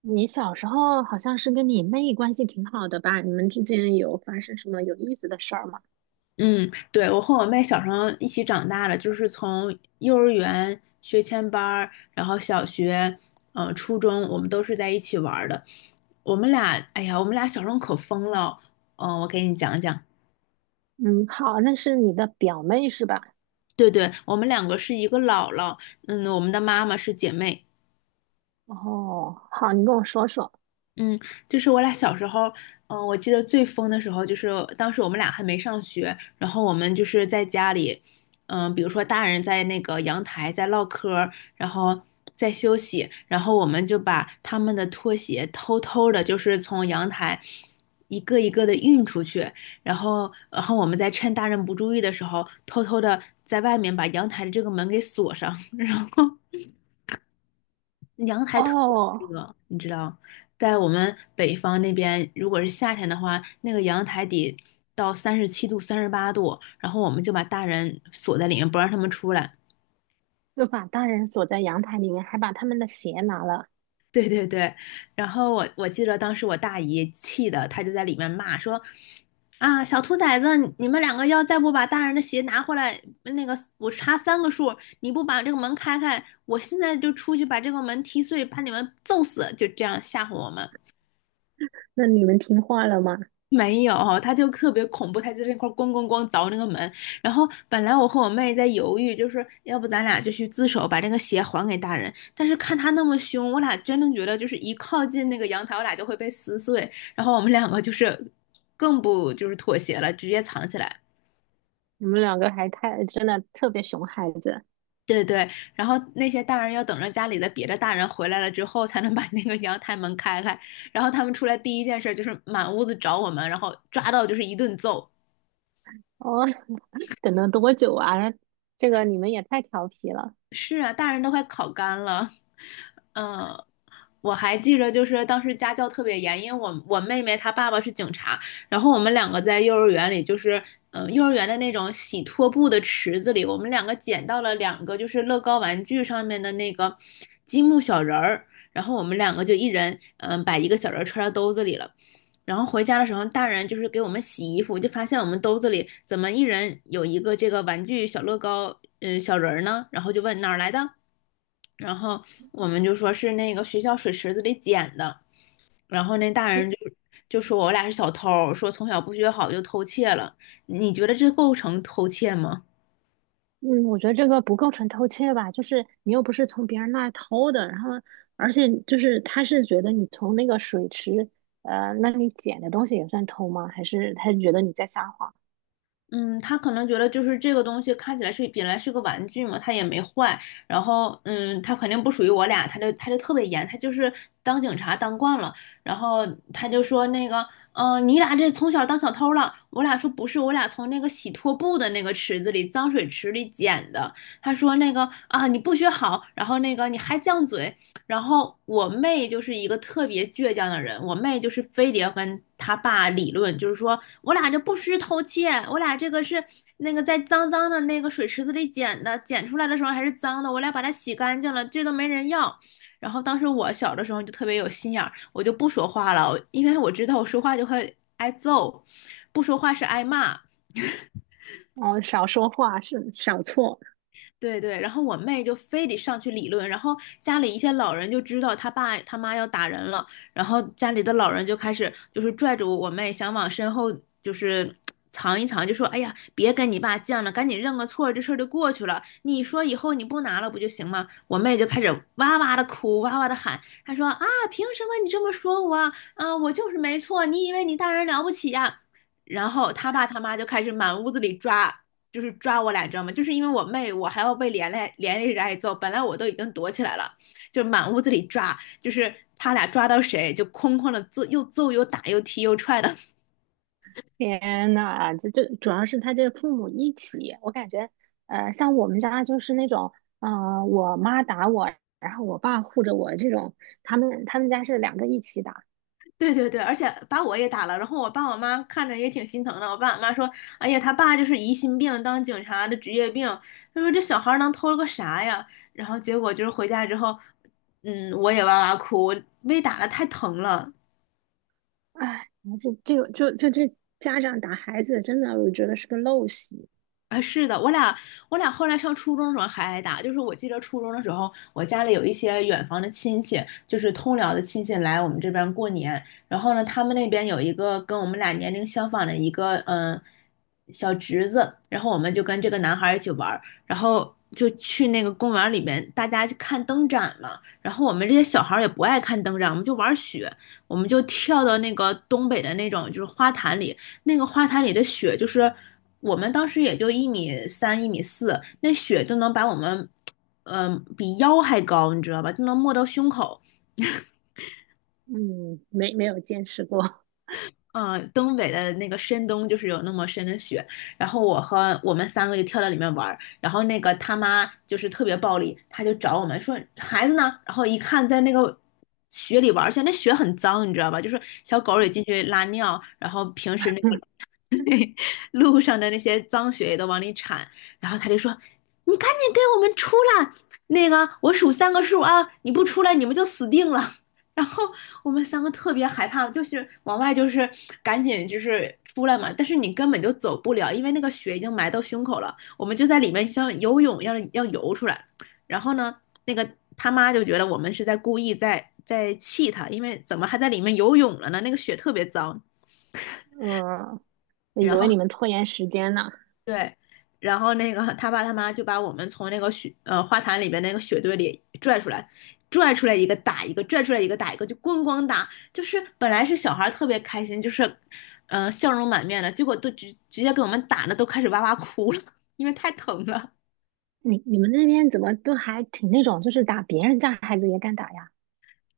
你小时候好像是跟你妹关系挺好的吧？你们之间有发生什么有意思的事儿吗？嗯，对，我和我妹小时候一起长大的，就是从幼儿园学前班儿，然后小学，初中，我们都是在一起玩儿的。我们俩，哎呀，我们俩小时候可疯了。我给你讲讲。嗯，好，那是你的表妹是吧？对对，我们两个是一个姥姥，我们的妈妈是姐妹。哦，好，你跟我说说。嗯，就是我俩小时候，我记得最疯的时候，就是当时我们俩还没上学，然后我们就是在家里，比如说大人在那个阳台在唠嗑儿，然后在休息，然后我们就把他们的拖鞋偷偷的，就是从阳台一个一个的运出去，然后我们在趁大人不注意的时候，偷偷的在外面把阳台的这个门给锁上，然后阳台特别哦，热，你知道，在我们北方那边，如果是夏天的话，那个阳台得到37度、38度，然后我们就把大人锁在里面，不让他们出来。就把大人锁在阳台里面，还把他们的鞋拿了。对对对，然后我记得当时我大姨气的，她就在里面骂说："啊，小兔崽子，你们两个要再不把大人的鞋拿回来，那个我查三个数，你不把这个门开开，我现在就出去把这个门踢碎，把你们揍死！"就这样吓唬我们。那你们听话了吗？没有，他就特别恐怖，他就在那块儿咣咣咣凿那个门。然后本来我和我妹在犹豫，就是要不咱俩就去自首，把这个鞋还给大人。但是看他那么凶，我俩真的觉得就是一靠近那个阳台，我俩就会被撕碎。然后我们两个就是更不就是妥协了，直接藏起来。你们两个还太，真的特别熊孩子。对对，然后那些大人要等着家里的别的大人回来了之后，才能把那个阳台门开开。然后他们出来第一件事就是满屋子找我们，然后抓到就是一顿揍。哦，等了多久啊？这个你们也太调皮了。是啊，大人都快烤干了。嗯，我还记着，就是当时家教特别严，因为我妹妹她爸爸是警察，然后我们两个在幼儿园里，就是幼儿园的那种洗拖布的池子里，我们两个捡到了两个就是乐高玩具上面的那个积木小人儿，然后我们两个就一人把一个小人儿揣到兜子里了，然后回家的时候，大人就是给我们洗衣服，就发现我们兜子里怎么一人有一个这个玩具小乐高，小人儿呢？然后就问哪儿来的？然后我们就说是那个学校水池子里捡的。然后那大人就说我俩是小偷，说从小不学好就偷窃了。你觉得这构成偷窃吗？嗯，我觉得这个不构成偷窃吧，就是你又不是从别人那儿偷的，然后而且就是他是觉得你从那个水池，那你捡的东西也算偷吗？还是他觉得你在撒谎？嗯，他可能觉得就是这个东西看起来是本来是个玩具嘛，它也没坏，然后他肯定不属于我俩，他就特别严，他就是当警察当惯了，然后他就说那个，你俩这从小当小偷了，我俩说不是，我俩从那个洗拖布的那个池子里脏水池里捡的，他说那个啊你不学好，然后那个你还犟嘴，然后我妹就是一个特别倔强的人，我妹就是非得要跟她爸理论，就是说我俩这不是偷窃，我俩这个是那个在脏脏的那个水池子里捡的，捡出来的时候还是脏的，我俩把它洗干净了，这都没人要。然后当时我小的时候就特别有心眼儿，我就不说话了，因为我知道我说话就会挨揍，不说话是挨骂。哦，少说话是少错。对对，然后我妹就非得上去理论，然后家里一些老人就知道他爸他妈要打人了，然后家里的老人就开始就是拽着我妹想往身后就是藏一藏，就说："哎呀，别跟你爸犟了，赶紧认个错，这事儿就过去了。你说以后你不拿了不就行吗？"我妹就开始哇哇的哭，哇哇的喊，她说："啊，凭什么你这么说我啊？啊，我就是没错，你以为你大人了不起呀？"然后他爸他妈就开始满屋子里抓，就是抓我俩，你知道吗？就是因为我妹，我还要被连累着挨揍。本来我都已经躲起来了，就满屋子里抓，就是他俩抓到谁就哐哐的揍，又揍又打又踢又踹的。天呐，这主要是他这个父母一起，我感觉，像我们家就是那种，嗯，我妈打我，然后我爸护着我这种，他们家是两个一起打。对对对，而且把我也打了。然后我爸我妈看着也挺心疼的。我爸我妈说："哎呀，他爸就是疑心病，当警察的职业病。"他说："这小孩能偷了个啥呀？"然后结果就是回家之后，我也哇哇哭，我被打的太疼了。哎，这个就这家长打孩子，真的我觉得是个陋习。啊，是的，我俩后来上初中的时候还挨打，就是我记得初中的时候，我家里有一些远房的亲戚，就是通辽的亲戚来我们这边过年，然后呢，他们那边有一个跟我们俩年龄相仿的一个小侄子，然后我们就跟这个男孩儿一起玩儿，然后就去那个公园里面，大家去看灯展嘛，然后我们这些小孩儿也不爱看灯展，我们就玩雪，我们就跳到那个东北的那种就是花坛里，那个花坛里的雪，就是我们当时也就1米3、1米4，那雪都能把我们，比腰还高，你知道吧？就能没到胸口。嗯，没有见识过。嗯，东北的那个深冬就是有那么深的雪，然后我和我们三个就跳到里面玩儿，然后那个他妈就是特别暴力，他就找我们说孩子呢，然后一看在那个雪里玩儿去，而且那雪很脏，你知道吧？就是小狗也进 去拉尿，然后平时那个路上的那些脏血也都往里铲，然后他就说："你赶紧给我们出来！那个，我数三个数啊，你不出来你们就死定了。然后我们三个特别害怕，就是往外就是赶紧就是出来嘛，但是你根本就走不了，因为那个血已经埋到胸口了。我们就在里面像游泳一样要游出来。然后呢，那个他妈就觉得我们是在故意在气他，因为怎么还在里面游泳了呢？那个血特别脏。嗯，我以然为后你们拖延时间呢。对，然后那个他爸他妈就把我们从那个花坛里边那个雪堆里拽出来，拽出来一个打一个，拽出来一个打一个，就咣咣打。就是本来是小孩儿特别开心，就是笑容满面的，结果都直接给我们打的都开始哇哇哭了，因为太疼了。你们那边怎么都还挺那种，就是打别人家孩子也敢打呀？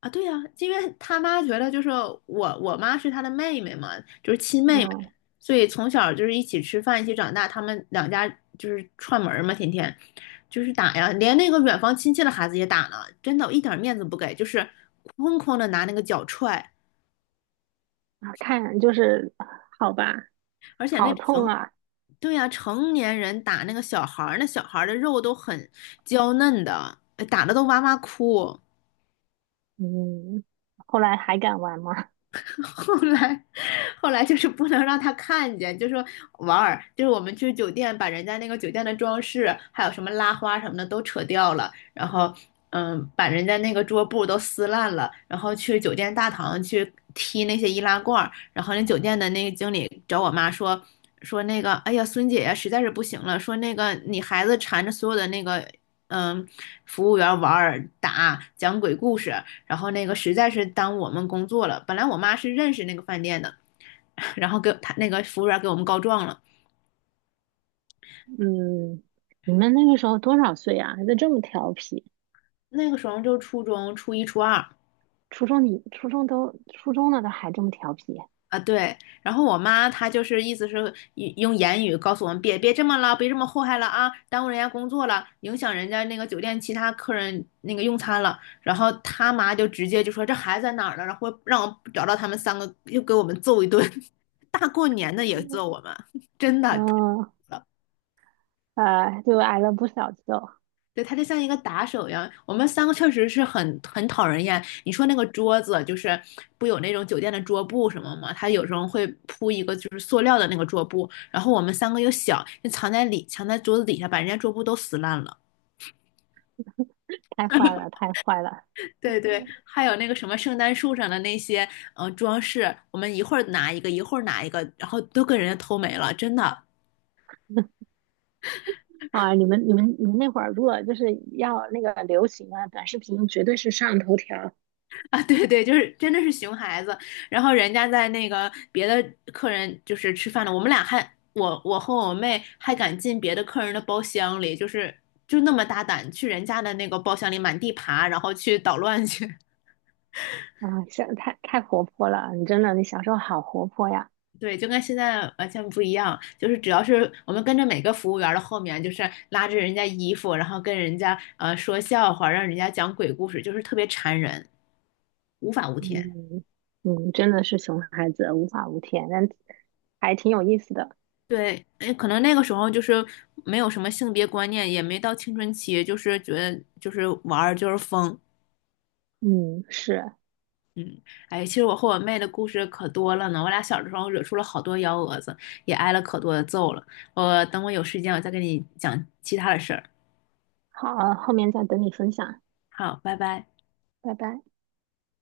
啊，对呀。因为他妈觉得就是我妈是他的妹妹嘛，就是亲妹妹，嗯，所以从小就是一起吃饭，一起长大，他们两家就是串门儿嘛，天天就是打呀，连那个远房亲戚的孩子也打呢，真的，我一点面子不给，就是哐哐的拿那个脚踹，啊看就是好吧，而且那好痛成，啊。对呀。成年人打那个小孩儿，那小孩儿的肉都很娇嫩的，哎打的都哇哇哭。嗯，后来还敢玩吗？后来，后来就是不能让他看见，就说玩儿，就是我们去酒店把人家那个酒店的装饰，还有什么拉花什么的都扯掉了，然后，把人家那个桌布都撕烂了，然后去酒店大堂去踢那些易拉罐儿，然后那酒店的那个经理找我妈说。说那个，哎呀，孙姐呀，实在是不行了。说那个，你孩子缠着所有的那个，嗯，服务员玩儿打讲鬼故事，然后那个实在是耽误我们工作了。本来我妈是认识那个饭店的，然后给他那个服务员给我们告状了。嗯，你们那个时候多少岁啊？还在这么调皮？那个时候就初中初一初二初中你初中都初中了都还这么调皮？啊，对。然后我妈她就是意思是用言语告诉我们别这么了，别这么祸害了啊，耽误人家工作了，影响人家那个酒店其他客人那个用餐了。然后他妈就直接就说这孩子在哪儿呢？然后让我找到他们三个，又给我们揍一顿。大过年的也揍我们，真的。嗯，就挨了不少揍，对，他就像一个打手一样。我们三个确实是很讨人厌。你说那个桌子，就是不有那种酒店的桌布什么吗？他有时候会铺一个就是塑料的那个桌布，然后我们三个又小，就藏在桌子底下，把人家桌布都撕烂了。太坏了，太坏了对对，还有那个什么圣诞树上的那些装饰，我们一会儿拿一个，一会儿拿一个，然后都跟人家偷没了，真的。啊！你们那会儿如果就是要那个流行啊，短视频绝对是上头条 啊，对对，就是真的是熊孩子。然后人家在那个别的客人就是吃饭了，我们俩还我和我妹还敢进别的客人的包厢里，就是就那么大胆去人家的那个包厢里满地爬，然后去捣乱去。啊，像太活泼了，你真的，你小时候好活泼呀，对，就跟现在完全不一样，就是只要是我们跟着每个服务员的后面，就是拉着人家衣服，然后跟人家说笑话，让人家讲鬼故事，就是特别缠人，无法无天。嗯嗯，真的是熊孩子，无法无天，但还挺有意思的，对，哎，可能那个时候就是没有什么性别观念，也没到青春期，就是觉得就是玩儿就是疯。嗯，是，哎，其实我和我妹的故事可多了呢，我俩小的时候惹出了好多幺蛾子，也挨了可多的揍了。我等我有时间，我再跟你讲其他的事儿。好，后面再等你分享，好，拜拜。拜拜。